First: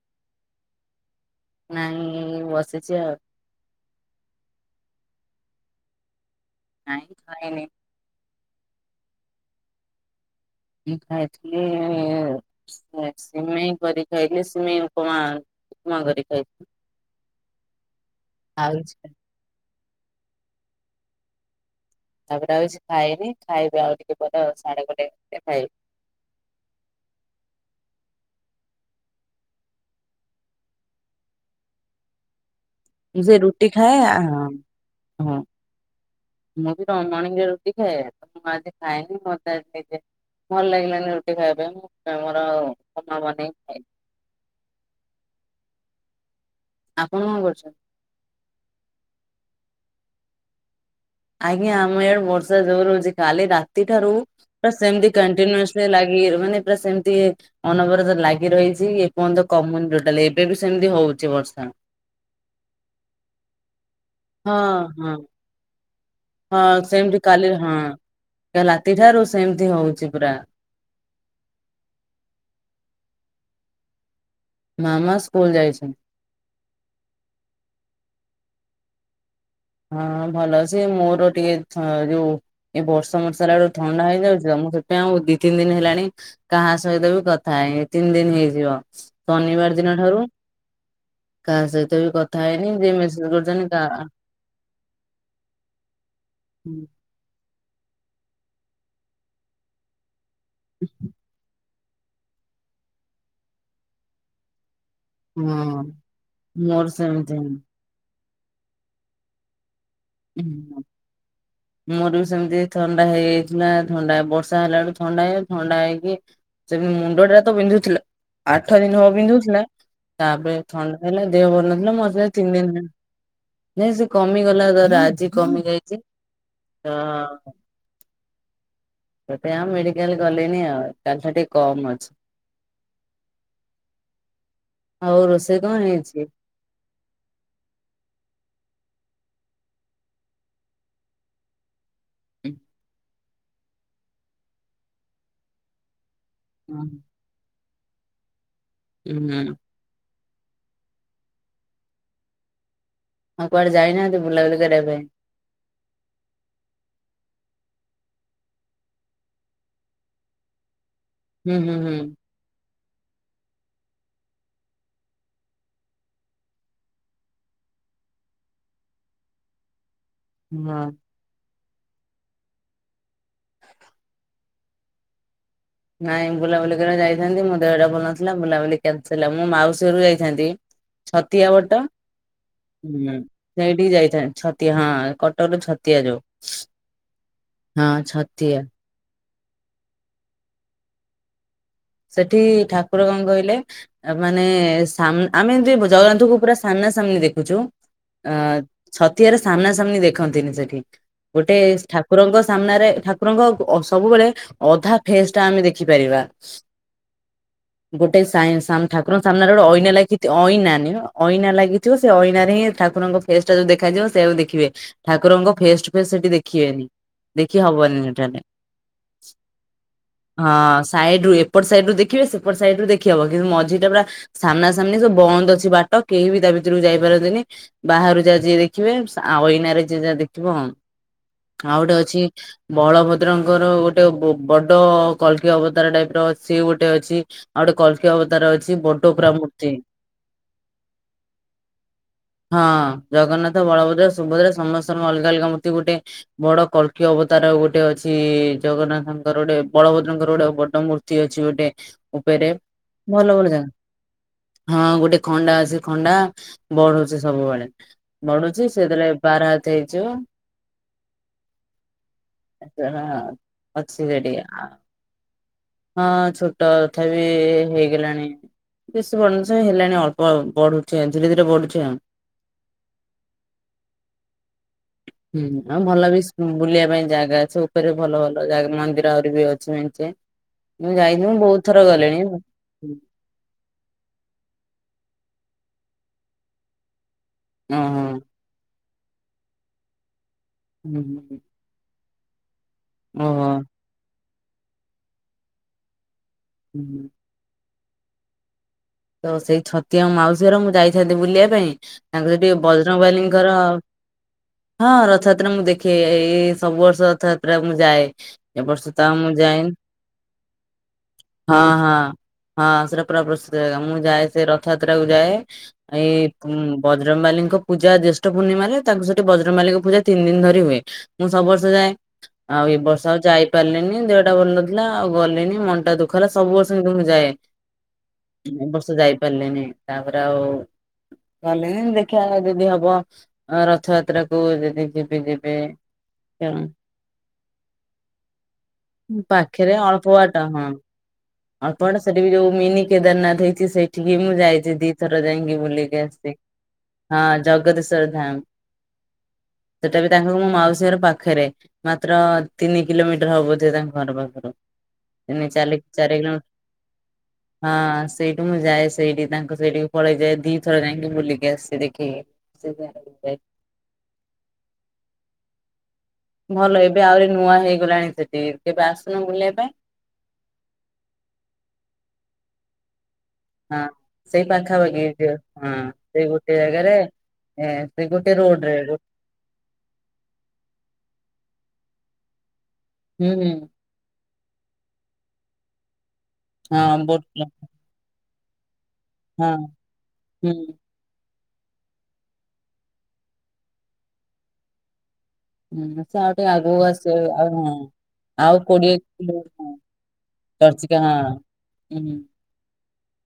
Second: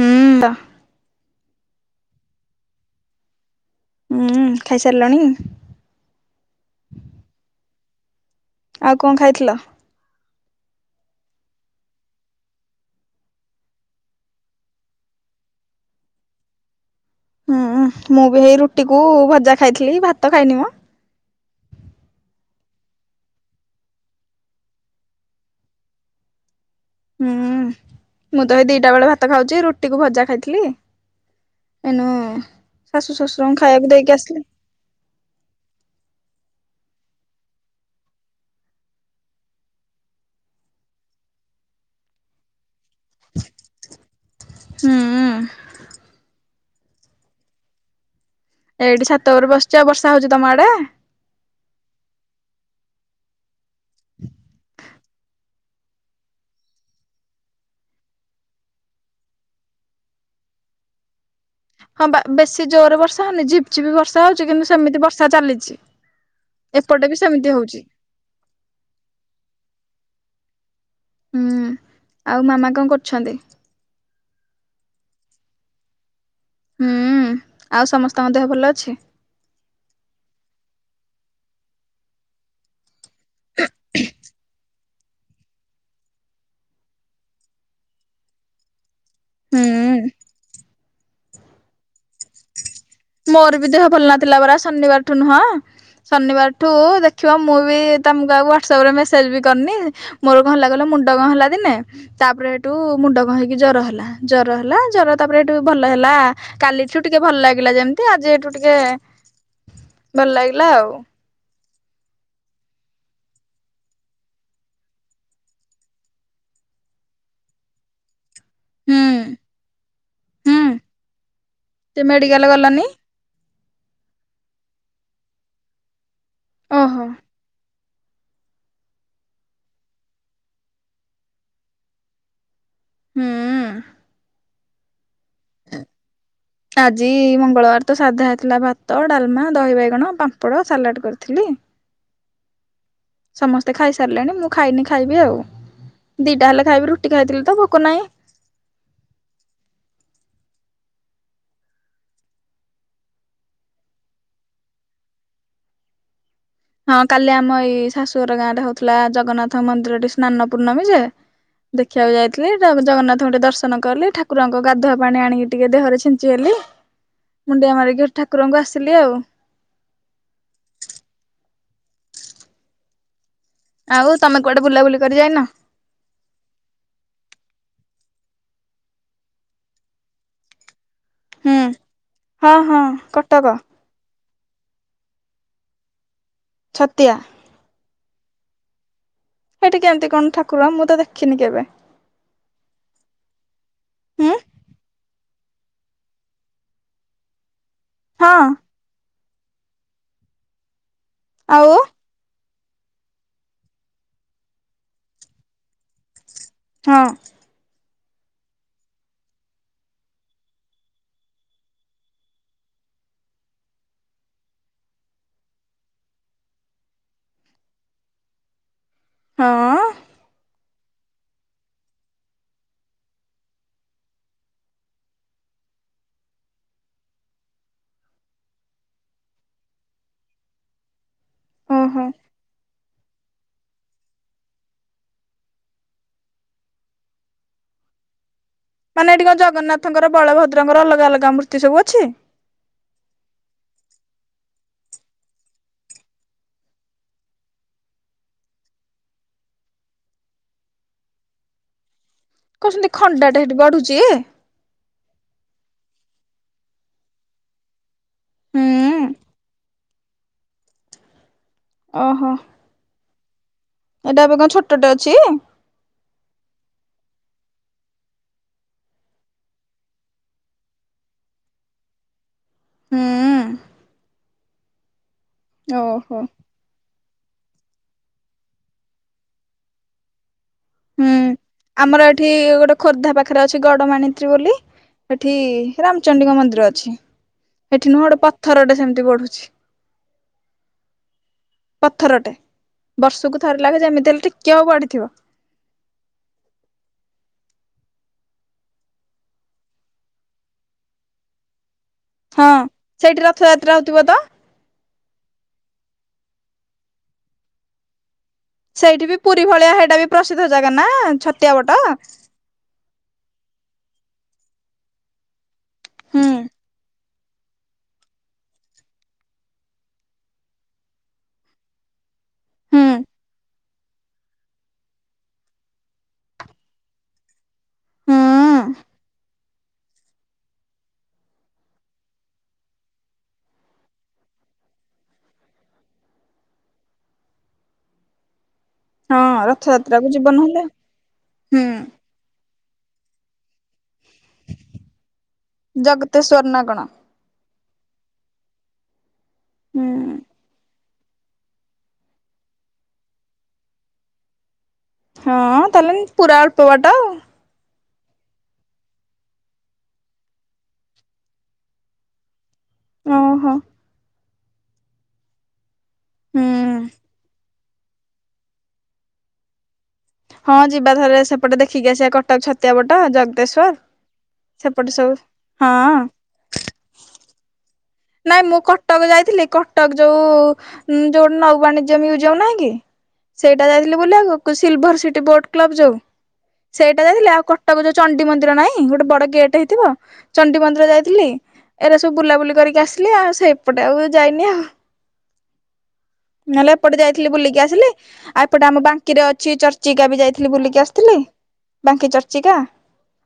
ହୁଁ ତ। ନାଇଁ ବସିଛି ଆଉ। ହୁଁ ଖାଇସାରିଲଣି? ନାଇଁ ଖାଇନି। ଆଉ କଣ ଖାଇଥିଲ? ମୁଁ ଖାଇଥିଲି ସିମେଇ କରି ଖାଇଥିଲି। ସିମେଇ ଉପମା, ଉପମା କରି ଖାଇଥିଲି। ହୁଁ, ମୁଁ ବି, ହେଇ ଆଉ କିଛି ରୁଟିକୁ ଖାଇନି। ଭଜା ଖାଇଥିଲି, ଭାତ ଖାଇନି ମ। ତାପରେ ଆଉକିଛି ଖାଇନି ଖାଇବି ଆଉ ଟିକେ ପରେ ଆଉ ସାଢେ ଗୋଟେ ପରେ ଖାଇବି। ହୁଁ ମୁଁ ତ ଏଇ, ଦିଟା ବେଳେ ଭାତ ଖାଉଛି। ରୁଟିକୁୁ ଭଜା ଖାଇଥିଲି। ଏନୁ, ଶାଶୁ ଶ୍ୱଶୁରଙ୍କୁ ଖାଇବାକୁ ଦେଇକି ଆସିଲି। ହୁଁ। ମୁଁ ବି ତ ମୋର୍ଣିଂରେ ରୁଟି ଖାଏ ତ ମୁଁ ଆଜି ଖାଏନି [unintelligible] ଭଲ ଲାଗିଲାନି ରୁଟି ଖାଇବା ପାଇଁ ଏ ମୁଁ ମୋର [unintelligible] ହୁଁଉଁ। ଆପଣ କ କରୁଛନ୍ତି? ଏଇଠି ସାତପରେ ବସିଛି ବର୍ଷା ହଉଚି ତମ ଆଡେ। ଆଜ୍ଞା ଆମ ଏଇଆଡୁ ବର୍ଷା ଜୋର ହଉଛି କାଲି ରାତି ଠାରୁ ରା ସେମତି କଣ୍ଟିନିଉସ୍ ରେ ଲାଗିକି ରହ ମାନେ ପୁରା ସେମତି ଇଏ ଅନବରତ ଲାଗି ରହିଛି କି ଏ ପର୍ଯ୍ୟନ୍ତ କମୁନି ଟୋଟାଲ ଏବେ ବି ସେମିତି ହଉଛି ବର୍ଷା। ହଁ ବା ବେଶୀ ଜୋରେ ବର୍ଷା ହଉନି ଝିପ୍ ଝିପ୍ ବର୍ଷା ହଉଛି ହଁ କିନ୍ତୁ ସେମିତି ହଁ। ବର୍ଷା ଚାଲିଚି। ଏପଟେ ବି ସେମିତି ହଉଚି। କାଲ ରାତିଠାରୁ ସେମିତି ହଉଚି ପୁରା। ହୁଁ ଆଉ ମାମା କଂ କରୁଛନ୍ତି। ମାମା ସ୍କୁଲ ଯାଇଛି। ହୁଁଉ ଆଉ ସମସ୍ତଙ୍କ ଦେହ ଭଲ ଅଛି। ହଁ ଭଲ ସେ ମୋର ଟିକେ ହ ଯୋଉ ଏ ବର୍ଷ ମର୍ଷା ହେଲାଳକୁ ଥଣ୍ଡା ହେଇଯାଉଚି ତ ମୁଁ ସେ ତ ତେଉଁ ଦି ତିନି ଦିନ ହେଲାଣି କାହା ସହିତ ବି କଥା ହେଇ ତିନି ଦିନ ହେଇଯିବ। ଶନିବାର ହୁଁ। ଦିନ ଠାରୁ କାହା ସହିତ ବି କଥ ମୋର ବି ଦେହ ଭଲ ନଥିଲା ପରା ଶନିବାରଠୁ ନୁହଁ ଶନିବାରଠୁ ଦେଖ ଖିବ ମୁଁ ବି ତମକୁ ଆଉ ହ୍ୱାଟସଆପ୍ରେ ମେସେଜ୍ ବି କରିନି ମୋର କନ୍ ହେଲା କଲ ମୁଣ୍ଡ କ ହେଲା ଦିନେ ତାପରେ ହେଟୁ ମୁଣ୍ଡ କଂ ହେଇକି ଜର ହେଲା ଜର ହେଲା ଜର ତାପରେ ହେଠୁ ଭଲ ହେଲା ମୋର କାଲିଠୁ ଟିକେ ସେମିତି ଭଲ ଲାଗିଲା ଯେମିତି ଆଜି ଏଠୁ ଟିକେ ଭଲ ଲାଗିଲା ହୁଁ। ଆଉ ମୋର ବି ବି ସେମିତି ଥଣ୍ଡା ହେଇଥିଲା ଥଣ୍ଡା ବର୍ଷା ହେଲା ବେଳୁ ଥଣ୍ଡା ହେଇଜା ଥଣ୍ଡା ହେଇକି ସେ ବି ମୁଣ୍ଡ ଟା ତ ବିନ୍ଧୁଥିଲା ଆଠ ଦିନ ହୁଁ ହବ ବିନ୍ଧୁଥିଲା। ହୁଁ ତାପରେ ଥଣ୍ଡା ହେଲା ଦେହ ଭଲନଥିଲା ସେ ମତେ ମେଡିକାଲ ତିନି ଦିନ ଗଲନି ହେଲ ନାଇଁ ସେ କମିଗଲା ତର ଆଜି କମି ଯାଇଚି ଓହୋ ହଁ। ସେପାଇଁ ଆଉ ମେଡିକାଲ ଗଲିନି ଆଉ କାଲିଠୁ ଟିକେ କମ ଅଛି। ହୁଁଉଁ। ଆଉ ରୋଷେଇ କଂ ହେଇଛି? ଆଜି ମଙ୍ଗଳବାର ତ ସାଧା ହେଥିଲା ଭାତ ଡାଲମା ଦହି ବାଇଗଣ ପାମ୍ପଡ ସାଲାଡଟ୍ କରିଥିଲି। [inaudible] ସମସ୍ତେ ଖାଇସାରିଲେଣି ମୁଁ ଖାଇନି ଖାଇବି ଆଉ ଦିଟା ହେଲେ ଖାଇବି ହୁଁ ରୁଟି ଖାଇଥିଲି ତ ଭୋକ ନାହିଁ। ଉଁ ହୁଁ। ଆଉ କୁଆଡେ ଯାଇନାହାନ୍ତି ବୁଲାବୁଲି କରିବା ପାଇଁ। ହଁ କାଲି ଆମ ଏଇ ଶାଶୁଘର ଗାଁ ରେ ହଉଥିଲା ଜଗନ୍ନାଥ ମନ୍ଦିର ଟି ସ୍ନାନ ପୂର୍ଣ୍ଣମୀ ଯେ ହୁଁ ହୁଁ ହୁଁ। ଦେଖିବାକୁ ଯାଇ ଥିଲି ତାପରେ ଜଗନ୍ନାଥଙ୍କୁଟେ ଦର୍ଶନ କଲି ଠାକୁରଙ୍କ ଗାଧୁଆ ପାଣି ଆଣିକି ଟିକେ ଦେହରେ ଛିଞ୍ଚି ହେଲି। ମୁଣ୍ଡିଆ ମାରିକି ଠାକୁରଙ୍କୁ ଆସିଲି ଆଉ। ହଁ। ଆଉ ତମେ କୁଆଡେ ବୁଲାବୁଲି କରି ଯାଇନ। ନାଇଁ ବୁଲାବୁଲି କରିବା ଯାଇଥାନ୍ତି ମୋ ଦେହଟା ଭଲ ନଥିଲା ବୁଲାବୁଲି କ୍ୟାନସଲାଉ ମୁଁ ମାଉସୀ ଘରୁୁ ଯାଇଥାନ୍ତି। ଛତିଆ ହୁଁ ବଟ ହଁ ହଁ ହୁଁ କଟକ ସେଇଠିକି ଯାଇଥାନ୍ତି। ତି ହଁ କଟରୁ ଛତିଆ ଯୋଉ ଛତିଆ। ହଁ ଛତିଆ। ସେଇଠି କେମତି କଣ ଠାକୁର ମୁଁ ତ ଦେଖିନି କେବେ। ସେଠି ଠାକୁର କଣ କହିଲେ ଆ ହୁଁ ମାନେ ସାମ୍ ଆମେ ଏମତି ପ୍ ଜଗନ୍ନାଥଙ୍କୁ ପୁରା ସାମ୍ନା ସାମ୍ନି ଦେଖୁଚୁ ହଁ ଅ ଛତିଆରେ ସାମ୍ନା ସାମ୍ନି ଦେଖନ୍ତିନି ସେଠି ଆଉ ଗୋଟେସ୍ ଠା କୁରଙ୍କ ସାମ୍ନାରେ ଠାକୁରଙ୍କ ଅ ସବୁବେଳେ ଅଧା ଫେସଟା ଆମେ ଦେଖିପାରିବା। ହଁ। ଗୋଟେ ସାଇଁ ସାମ୍ ଠାକୁରଙ୍କ ସାମ୍ନାରେ ଗୋଟେ ଅଇନା ଲାଗିଥି ଅଇନା ନୁହଁ ଅଇନା ଲାଗିଥିବ ସେ ଅଇନାରେ ହିଁ ଠାକୁରଙ୍କ ଫେସଟା ଯଦି ଦେଖାଯିବ ସେ ଆଉ ଦେଖିବେ ଠାକୁରଙ୍କୁ ଫେସ ଟୁ ଫେସ ସେଠି ଦେଖିବେନି। ଦେଖି ହବନି ଏଠାରେ। ହଁଅଁ। ହଁ ସାଇଡରୁ ଏପଟ ସାଇଡରୁ ଦେଖିବେ ସେପଟ ସାଇଡରୁ ଦେଖିହବ କିନ୍ତୁ ମଝିଟା ପୁରା ସାମ୍ନା ସାମ୍ନି ସବୁ ବନ୍ଦ ଅଛି ବାଟ କେହି ବି ତା ଭିତରକୁ ଯାଇପାରନ୍ତିନି। ବାହାରୁ ଯାହା ଯିଏ ଦେଖିବେ ସା ଆଉ ଏଇନାରେ ଯିଏ ଯାହା ଦେଖିବ। ଆଉ ଗୋଟେ ଓହୋ ଅଛି ବଳଭଦ୍ରଙ୍କର ଗୋଟେ ବ-ବଡ କଳକି ଅବତାର ଟାଇପର ସିଏ ଗୋଟେ ଅଛି। ଆଉ ଗୋଟେ କଲକି ଅବତାର ଅଛି ମାନେ ବଡ ଏଠି କୁରା କଣ ମୂର୍ତ୍ତି। ଜଗନ୍ନାଥଙ୍କର ବଳଭଦ୍ରଙ୍କର ଅଲଗା ଅଲଗା ମୂର୍ତ୍ତି ସବୁ ଅଛି? ହଁ ଜଗନ୍ନାଥ, ବଳଭଦ୍ର, ସୁଭଦ୍ରା ସମସ୍ତଙ୍କ ଅଲଗା ଅଲଗା ମୂର୍ତ୍ତି ଗୋଟେ ବଡ କଳକି ଅବତାର ଗୋଟେ ଅଛି ଜଗନ୍ନାଥଙ୍କର ଗୋଟେ ବଳଭଦ୍ରଙ୍କର ଗୋଟେ ବଡ ମୂର୍ ତି ଅଛି ଗୋଟେ ଉପରେ କହୁଛନ୍ତି ଭଲ ଖଣ୍ଡାଟେ ଭଲ ସେଠି ଜା ବଢୁଛି? ହଁ ଗୋଟେ ଖଣ୍ଡା ସେ ଖଣ୍ଡା ବଢୁଚି ସବୁବେଳେ। ବଢିଚି ସେ ହୁଁ ଯେତଳେ ବାର ହାତେ ହେଇଯିବ ଓହୋ। ଆଛା ହଁ। ଏଇଟା ଏବେ କଣ ଛୋଟଟେ ଅଛି? ହଁ ଛୋଟ ତଥାପି ହେଇଗଲାଣି। ବେଶୀ ବଢୁନି ସେ ହେଲାଣି ଅଳ୍ପ ବଢୁଚି ଆ ଧୀରେ ଧୀରେ ବଢୁଚି ଆଁ। ହଁ। ହୁଁ ଆଉ ଭଲ ଓହୋ ବିସ୍ ହୁଁ ବୁଲିବା ପାଇଁ ଜାଗା ଅଛି ଉପରେ ଭଲ ଭଲ ଜାଗା ମନ୍ଦିର ଆହୁରି ବି ଅଛି ମେଞ୍ଚେ। ମୁଁ ହୁଁ ଯାଇନି ମୁଁ ବହୁତ ଥର ଆମର ଗଲିଣି ଏଠି ଗୋଟେ ଖୋର୍ଦ୍ଧା ପାଖରେ ଅଛି ଗଡମାଣିତ୍ରୀ ବୋଲି ହେଠି ରାମଚଣ୍ଡୀଙ୍କ ମନ୍ଦିର ଅଛି। ହେଠି ନୁହଁ ଓହୋ ଗୋଟେ ପଥରଟେ ସେମତି ବଢୁଛି। ହୁଁ ହୁଁ ହୁଁ। ପଥରଟେ ବର୍ଷକୁ ଥରେ ଲାଖେ ଯେମିତି ହେଲେ ଟିକେ ହୋଉ ବାଢିଥିବ। ହୁଁ ହୁଁ। ତ ସେଇ ଛତିଆ ମୋ ମାଉସୀ ଘର ମୁଁ ଯାଇଥାନ୍ତି ବୁଲିବା ପାଇଁ ତାଙ୍କ ହଁ। ହେଠି ସେଇଠି ବଜରଙ୍ଗବାଲିଙ୍କର ରଥଯାତ୍ରା ହଉଥିବ ତ ହଁ ରଥଯାତ୍ରା ମୁଁ ଦେଖେ ଏଇ ସବୁ ବର୍ଷ ରଥଯାତ୍ରାକୁ ମୁଁ ଯାଏ। ଏ ବର୍ଷ ତ ସେଇଠି ଆଉ ବି ମୁଁ ପୁରୀ ଯାଇନି ଭଳିଆ ହେଟା ବି ପ୍ରସିଦ୍ଧ ଜାଗା ନା ଛତିଆ ହଁ ବଟ। ହଁ ହଁ ସେଟା ପୁରା ପ୍ରସ୍ତୁତ ଜାଗା ମୁଁ ଯାଏ ସେ ରଥଯାତ୍ରାକୁ ଯାଏ ହୁଁ ଏଇ ଉଁ ବଜ୍ ବଜରଙ୍ଗବାଲିଙ୍କ ପୂଜା ଜ୍ୟଷ୍ଠ ପୂର୍ଣ୍ଣିମାରେ ତାଙ୍କୁ ସେଠି ବଜରଙ୍ଗବାଲିଙ୍କ ପୂଜା ତିନ ଦିନ ଧରି ହୁଏ। ମୁଁ ସବୁ ବର୍ଷ ଯାଏ ଆଉ ଏ ହୁଁ ବର୍ଷ ଯାଇ ପାରଲିନି ଦେହଟା ଭଲ ନଥିଲା ଆଉ ଗଲିନି ମନଟା ଦୁଃଖ ହେଲା ସବୁ ବର୍ଷ କିନ୍ତୁ ମୁଁ ଯାଏ। ହୁଁ। ଏବ ବର୍ଷ ଯାଇପାରିଲେନି ତାପରେ ଆଉ ଗଲେନି ଦେଖିଆ ଯଦି ହବ। ଅ ରଥଯାତ୍ରାକୁ ଯଦି ଯିବି ଯିବେ। [unintelligible] ହଁ ପାଖେରେ ରଥଯାତ୍ରା ଅଳପ କୁ ଯିବ ବାଟ ନହେଲେ ହଁ ହୁଁ ଅଳ୍ପ ବାଟ ସ୍ ସେଠି ବି ଯୋଉ ମିନି କେଦାରନାଥ ହେଇଚି ସେଇ ଠିକି ମୁଁ ଯାଇଚି ଦିଥର ଯାଇଁକି ବୁଲିକି ଆସଛି। ଜଗତେଶ୍ଵର ନା କଣ ହଁ ଜଗଦେଶ୍ଵର ଧାମ, ସେଟା ବି ହୁଁ। ତାଙ୍କ ମୁଁ ମାଉସୀ ଘର ପାଖରେ। ମାତ୍ର ତିନି କିଲୋମିଟର ହବ ବୋଧେ ତାଙ୍କ ଘର ପାଖରୁ। ହଁ ତିନି ଚାରି ତାଲେ ଚାରି ପୁରା କିଲୋମିଟର ଅଳ୍ପ ବାଟ। ହଁ ସେଇଠୁ ମୁଁ ଯାଏ ସେଇଠି ତାଙ୍କୁ ସେଇଠି ପଳେଇ ଯାଏ ଦିଥର ଯାଇଁକି ବୁଲିକି ଆସିଚି ଦେଖିକି। ଓହୋ [unintelligible] ହୁଁ ଭଲ ଏବେ ଆହୁରି ନୂଆ ହେଇଗଲାଣି ସେଟି କେବେ ଆସୁନ ବୁଲିବା ପାଇଁ। ହଁ ଯିବା ଥରେ ସେପଟେ ଦେଖିକି ଆସିବା କଟକ ଛତିଆ ବଟ ଯଦ-୍ ହଁ ସେଇ ପାଖାପାଖି ହେଇଥିବ ହଁ ସେଇ ଗୋଟିଏ ଜାଗାରେ ସେ ଗୋଟେ ନାଇଁ ମୁଁ ରୋଡ ରେ ଗୋ କଟକ ଯାଇଥିଲି କଟ-୍- ଟକ ଯୋଉ ଯୋଉ ନୌବାଣିଜ ମ୍ୟୁଜିଅମ୍ ନାହିଁ କି ହୁଁ ହୁଁ ସେଇଟା ଯାଇଥିଲ-୍- ବୁଲିଆକୁ ସିଲ୍ଭର ସିଟି ବୋଟ କ୍ଲବ ଯୋଉ ହଁ ସେଇଟା ଯାଇଥିଲି ଆଉ ବୋ କଟକ ଯୋଉ ଚଣ୍ଡି ମନ୍ଦିର ନାଇଁ ଗୋଟେ ବଡ ଗେଟ ହଁ ହେଇଥିବ ଚଣ୍ଡି ହୁଁ ମନ୍ଦିର ଯାଇଥିଲି ଏରା ସବୁ ବୁଲାବୁଲି କରିକ-୍- ଆସିଲି ଆଉ ସେପଟେ ଆଉ ଯାଇନି ଆଉ। ହୁଁ ସେ ଆଉ ଟିକେ ନଲେ ଆଗକୁ ଏପଟେ ଆସିବେ ଯାଇଥିଲି ଆଉ ବୁଲିକି ହଁ। ଆସିଲି ଆଉ ଏପଟେ ଆମ କୋଡିଏ ବାଙ୍କିରେ କିଲୋ ଅଛି ହଁ ଚର୍ଚ୍ଚ-୍- ଚିକା ବି ଯାଇଥିଲି ବୁଲିକି ଚର୍ଚିକା ହଁ ଆସିଥିଲି ହୁଁ ବାଙ୍କି ଚର୍ଚିକା।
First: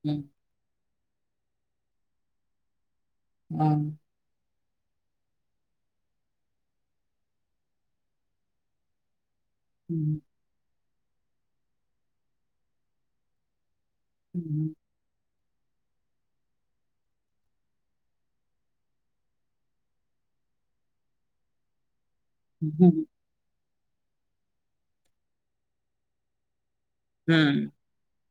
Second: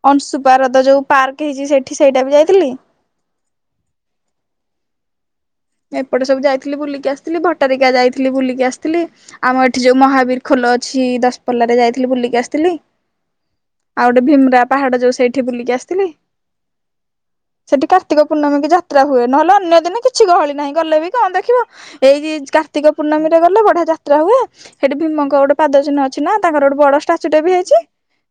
ହୁଁ। ଅଂଶୁ ପାରଦ ଯୋଉ ପାର୍କ ହେଇଛି ସେଠି ସେଇଟା ବି ଯାଇଥିଲି। ଉଁ। ଏପଟେ ସବୁ ଯାଇଥିଲି ବୁଲିକି ଆସିଥିଲି ଭଟାରିକା ଯାଇଥିଲି ବୁଲିକି ଆସିଥିଲି ଆମ ଏଠି ଯୋଉ ହୁଁ ମହାବୀର୍ ଖୋଲ ଅଛି ଦଶପଲ୍ଲା ରେ ଯାଇଥିଲି ବୁଲିକି ଆସିଥିଲି, ଆଉ ଗୋଟେ ହୁଁ ଭିମ୍ରା ପାହାଡ ଯୋଉ ସେଇ ଠି ବୁିଲିକି ଆସିଥିଲି। ସେଠି କାର୍ତ୍ତିକ ପୂଣ୍ଣମି କି ଯାତ୍ରା ହୁଏ, ନହଲେ ଅନ୍ୟ ଦିନେ କିଛି ଗହଳି ନାଇଁ ଗଲେ ବି କଁ ଦେଖିବ, ଏଇ କାର୍ତ୍ତିକ ହୁଁ। ପୂର୍ଣ୍ଣମି ଗଲେ ବଢିଆ ଯାତ୍ରା ହୁଏ, ସେଠି ଭିମଙ୍କ ଗୋଟେ ପାଦ ଚିହ୍ନଅଛି ନା ତାଙ୍କର ଗୋଟେ ବଡ ଷ୍ଟାଚୁ ହୁଁ ଟେ ବି ହୁଁ ହେଇଚି।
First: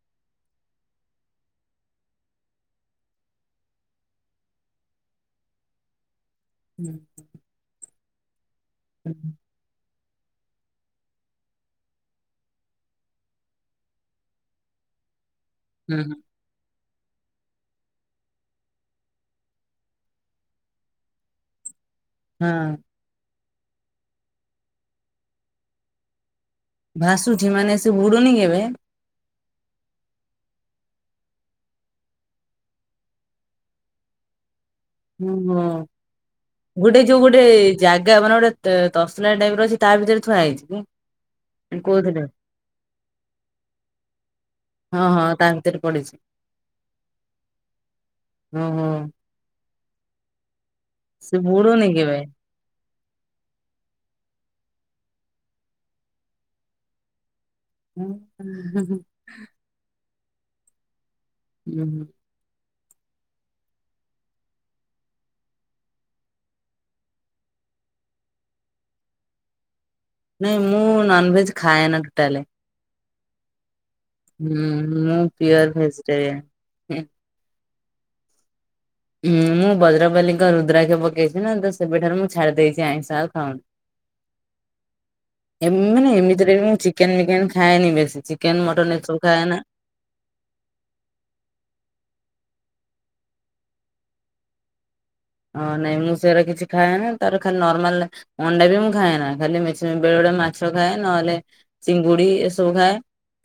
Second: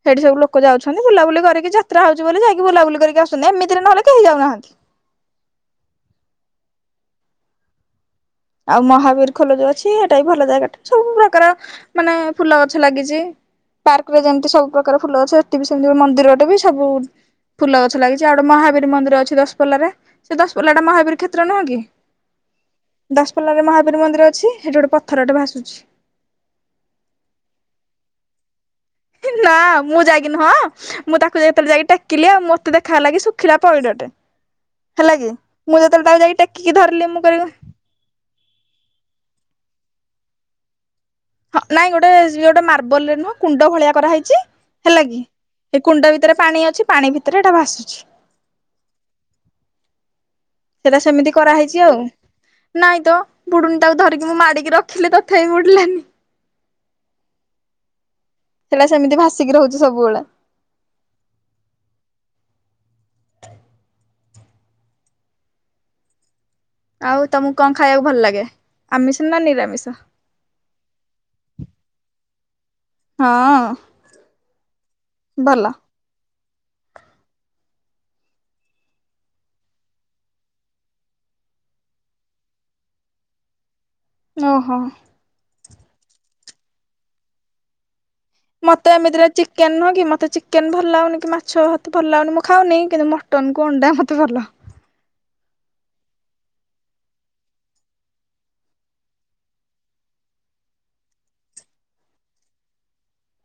ସେଠି ସବୁ ଲୋକ ଯାଉଛନ୍ତି, ବୁଲାବୁଲି କରିକି ଯାତ୍ରା ହଉଚି ବୋଲି ଯାଇକି ବୁଲା ବୁଲି କରିକି ଆସୁଛନ୍ତି, ଏମତି ରେ ନହଲେ କେହି ଯାଉନାହାନ୍ତି। ହୁଁ। ଆଉ ମହାବୀର୍ ଖୋଲ ଯୋଉ ଅଛି ଏଟା ବି ଭଲ ଜାଗାଟେ ସବୁ ପ୍ରକାର ମାନେ ଫୁଲ ଗଛ ଲାଗିଚି। ପାର୍କ ରେ ଯେମିତି ସବୁ ପ୍ରକାର ଫୁଲ ଗଛ ହେଟୀ ବି ସେମିତି ହୁଁ ମନ୍ଦିର ଟେ ବି ସବୁ ଫୁଲ ଗଛ ଲାଗିଛି ଆଉ ଗୋଟେ ମହାବୀର୍ ମନ୍ଦିର ଅଛି ଦଶପଲା ରେ ସେ ଦଶଲଲାଟା ମହାବୀର କ୍ଷେତ୍ର ନୁହଁ କି? ହଁ। ଦସ୍ ପଲା ରେ ମହାବୀର୍ ମନ୍ଦିର ଅଛି, ହେଟି ଗୋଟେ ପଥରଟେ ଭାସୁଛି। ଭାସୁଛିି ମାନେ ସେ ବୁଡୁନି କେବେ? ନା, ମୁଁ ଯାଇକି ନୁହଁ। ମୁଁ ତାକୁ ଯେତେବେଳେ ଯାଇକି ଟେକିଲି ଆଉ ମତେ ଦେଖାଗଲା କି ଶୁଖିଲା ପଇଡଟେ। ହେଲା କି, ହୁଁ ମୁଁ ହଁ। ଯେତେବେଳେ ତାକୁ ଯାଇକି ଟେକିକି ଗୋଟେ ଧରିଲି ଯୋଉ ମୁଁ ଗୋଟେ କହିଲି ଜାଗା ମାନେ ଗୋଟେ ତସଲା ଟାଇପ୍ ର ଅଛି ତା ଭିତରେ ଥୁଆ ହେଇଛି କି? ହଁ ନାଇଁ କୋଉଥିରେ ଗୋଟେ ମାର୍ବଲ୍ ରେ ନୁହଁ କୁଣ୍ଡ ଭଳିଆ କରାହେଇଚି ହଁ ହେଲା କି। ହଁ ତା ଭିତରେ ସେ କୁଣ୍ଡ ପଡିଛି ଭିତରେ ପାଣି ଅଛି, ପାଣି ଭିତରେ ଏଟା ଭାସୁଛି। ହୁଁ ହୁଁ। ସେଟା ସେମିତି ସେ କରାହେଇଚି ବୁଡୁନି ଆଉ। କେବେ। ନାଇଁ ତ ବୁଡୁନି ତାକୁ ଧରିକି ମୁଁ ମାଡ଼ିକି ରଖିଲି ତଥାପି ବୁଡ଼ିଲାନି। ହୁଁ ହୁଁ ସେଟା ସେମିତି ଭାସିକି ରହୁଚି ସବୁବେଳେ। [unintelligible] ଆଉ ତୋମକୁ କଣ ଖାଇବାକୁ ଭଲ ଲାଗେ ଆମିଷ ନା ନିରାମିଷ? ନାଇଁ ମୁଁ ନନ୍ ଭେଜ୍ ଖାଏନା ଟୁଟାଲେ। ହଁ। ହୁଁ ମୁଁ ଭଲ ପିଓର୍ ଭେଜିଟେରିୟାନ୍। ଉଁ, ମୁଁ ବଜ୍ରବାାଲିଙ୍କ ରୁଦ୍ରାକ୍ଷ ପକେଇଛି ନା ତ ସେବେଠାରୁ ମୁଁ ଛାଡି ଦେଇଛି ଆଇଁଷ ଆଉ ଖାଉନି। [inaudible] ଓହୋ! ଏମ୍ ମାନେ ଏମିତିରେ ମୁଁ ଚିକେନ୍ ମିକେନ୍ ଖାଏନି ବେଶୀ। ଚି ମୋତେ ଏମିତିରେ ଚିକେନ୍ ନୁହଁ କି ମୋତେେ ଚି କେନ୍ ଭଲ ଲାଗୁନି କି ମାଛ ମୋତେ ଭଲ ଲାଗୁନି ମୁଁ ଖାଉନି, କିନ୍ତୁ ମଟନ୍ କୁ ଅଣ୍ଡା ମୋତେ ଭଲ। ହଁ ନାଇଁ ମୁଁ ସେରା କିଛି ଖାଏନି ତାର ଖାଲି ନର୍ମାଲ ଅଣ୍ଡା ବି ମୁଁ ଖାଏନା, ଖାଲି ମେସି ବେଳେ ବେଳେ ମାଛ ଖାଏ। ନହେଲେ ଚିଙ୍ଗୁଡି ଏସବୁ ଖାଏ,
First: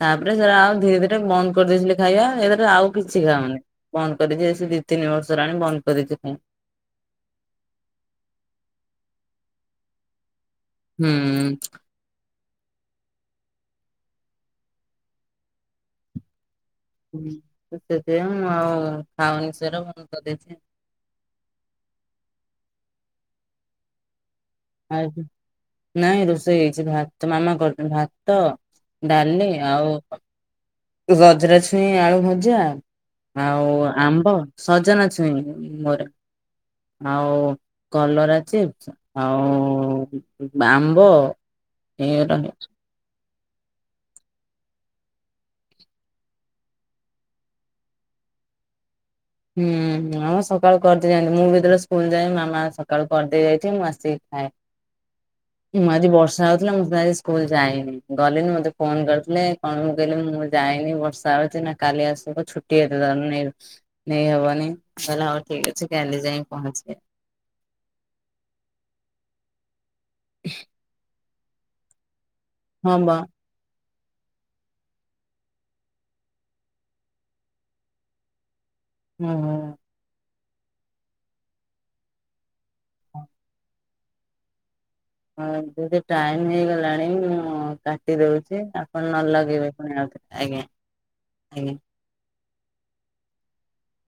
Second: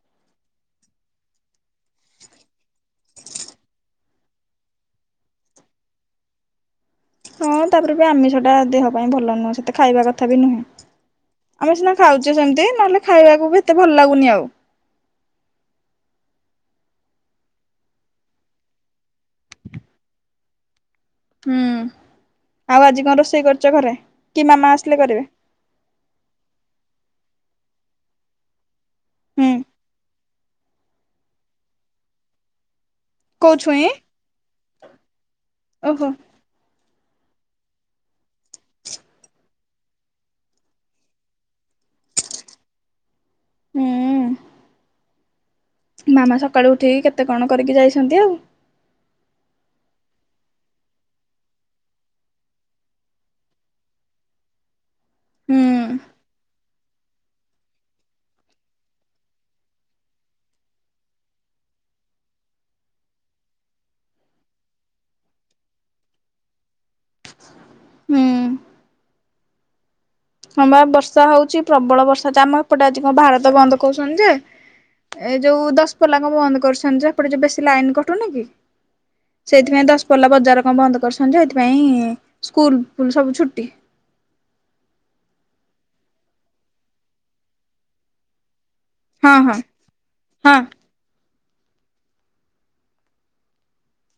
ତାପରେ ସେଟା ଆଉ ଧୀରେ ଧୀରେ ବନ୍ଦ କରିଦେଇଥିଲେ ଖାଇବା। [unintelligible] ଆଉ କିଛି ଖାଉନି, ବନ୍ଦ କରିଦେଇଛି ଏ ସେ ଦି ତିନି ବର୍ଷ ହେଲାଣି ବନ୍ଦ କରିଦେଇଛି ଖାଇବା। ହଁ ତାପରେ ବି ଆମିଷ ଟା ଦେହ ପାଇଁ ଭଲ ନୁହଁ, ସେତେ ଖାଇବା କଥା ବି ନୁହଁ। ହୁଁ। ଖାଉଛେ ସେମିତି ନହେଲେ ଖାଇବାକୁ ବି ଏତେ ଭଲ ଲାଗୁନି ଆଉ। ହୁଁ, ତ ସେଥିପାଇଁ ମୁଁ ଆଉ ଖାଉନି ସେରା ବନ୍ଦ କରିଦେଇଛି। ହୁଁ, ଆଉ ଆଜି କଣ ରୋଷେଇ କରିଚ ଘରେ? କି ମାମା ଆସିଲେ ଆଜି କରିବେ ନାଇଁ ରୋଷେଇ ହେଇଛି ଭା- ତ ମାମା କରଛନ୍ତି ଭାତ ଡାଲି ହୁଁ ଆଉ ସଜନାଛୁଇଁ ଆଳୁ ଭଜା। କୋଉ ଆଉ ଛୁଇଁ ଆମ୍ବ, ସଜନା ଛୁଇଁ ମୋର ଓହୋ ଆଉ କଲରା ଚିସ୍ପ। ଆଉ ଆମ୍ବ ଏରା ହେଇଛି। ହୁଁ। ମାମା ସକାଳୁ ଉଠିକି କେତେ କଣ କରିକି ଯାଇଛନ୍ତି ଆଉ। ହୁଁ, ମାମା ସକାଳୁ କରିଦେଇ ଯାଆନ୍ତି, ମୁଁ ଯେତେବେଳେ ସ୍କୁଲ୍ ଯାଏ, ମାମା ସକାଳୁ କରିଦେଇ ଯାଇଥିବେ ମୁଁ ଆସିକି ଖାଏ। [inaudible] ହୁଁ। ମୁଁ ଆଜି ବର୍ଷା ହଉଥିଲା ମୁଁ ଆଜି ସ୍କୁଲ୍ ଯାଇନି, ଗଲିନି ମୋତେ ଫୋନ୍ କରିଥିଲେ କଣ, ମୁଁ କହିଲି ମୁଁ ଯାଇନି, ବର୍ ସାରେ ସିନା କାଲି ଆସିବ ଛୁଟି ଏତେଟା ନେଉ। ନେଇ ହବନି ତାହେଲେ ହଉ ଠିକ ଅଛି କାଲି ଯାଇ ପହଞ୍ଚିବେ। ହୁଁ। ହଁ ବା ବର୍ଷା ହଉଛି ପ୍ରବଳ ବର୍ଷା ହେଇଛି, ଆମେ ଏପଟେ ହଁ ଆଜି କଣ ବା ଭାରତ ବନ୍ଦ କହୁଛନ ଯେ ଏ ଯୋଉ ଦଶପଲା କୁ ବନ୍ଦ କରଛନ୍ତି ଯେ, ସେପଟେ ଯୋଉ ବେଶୀ ଲାଇନ୍ କଟୁନି କି ହୁଁ ସେଇଥିପାଇଁ ଦଶପଲ୍ଲା ବଜାର କଣ ବନ୍ଦ କରିଛନ୍ତି ଯେ ସେଇଥିପାଇଁ ସ୍କୁଲ୍ ଫୁଲ୍ ସବୁ ଛୁଟି। ହଁ ଦିଦି ଟାଇମ୍ ହେଇଗଲାଣି ମୁଁ କାଟି ଦଉଛି। ଆ ପୁଣି ନ ହଁ ହଁ ଲଗେଇବେ ପୁଣି ଆଉ ଥରେ ହଁ। ଆଜ୍ଞା, ଆଜ୍ଞା।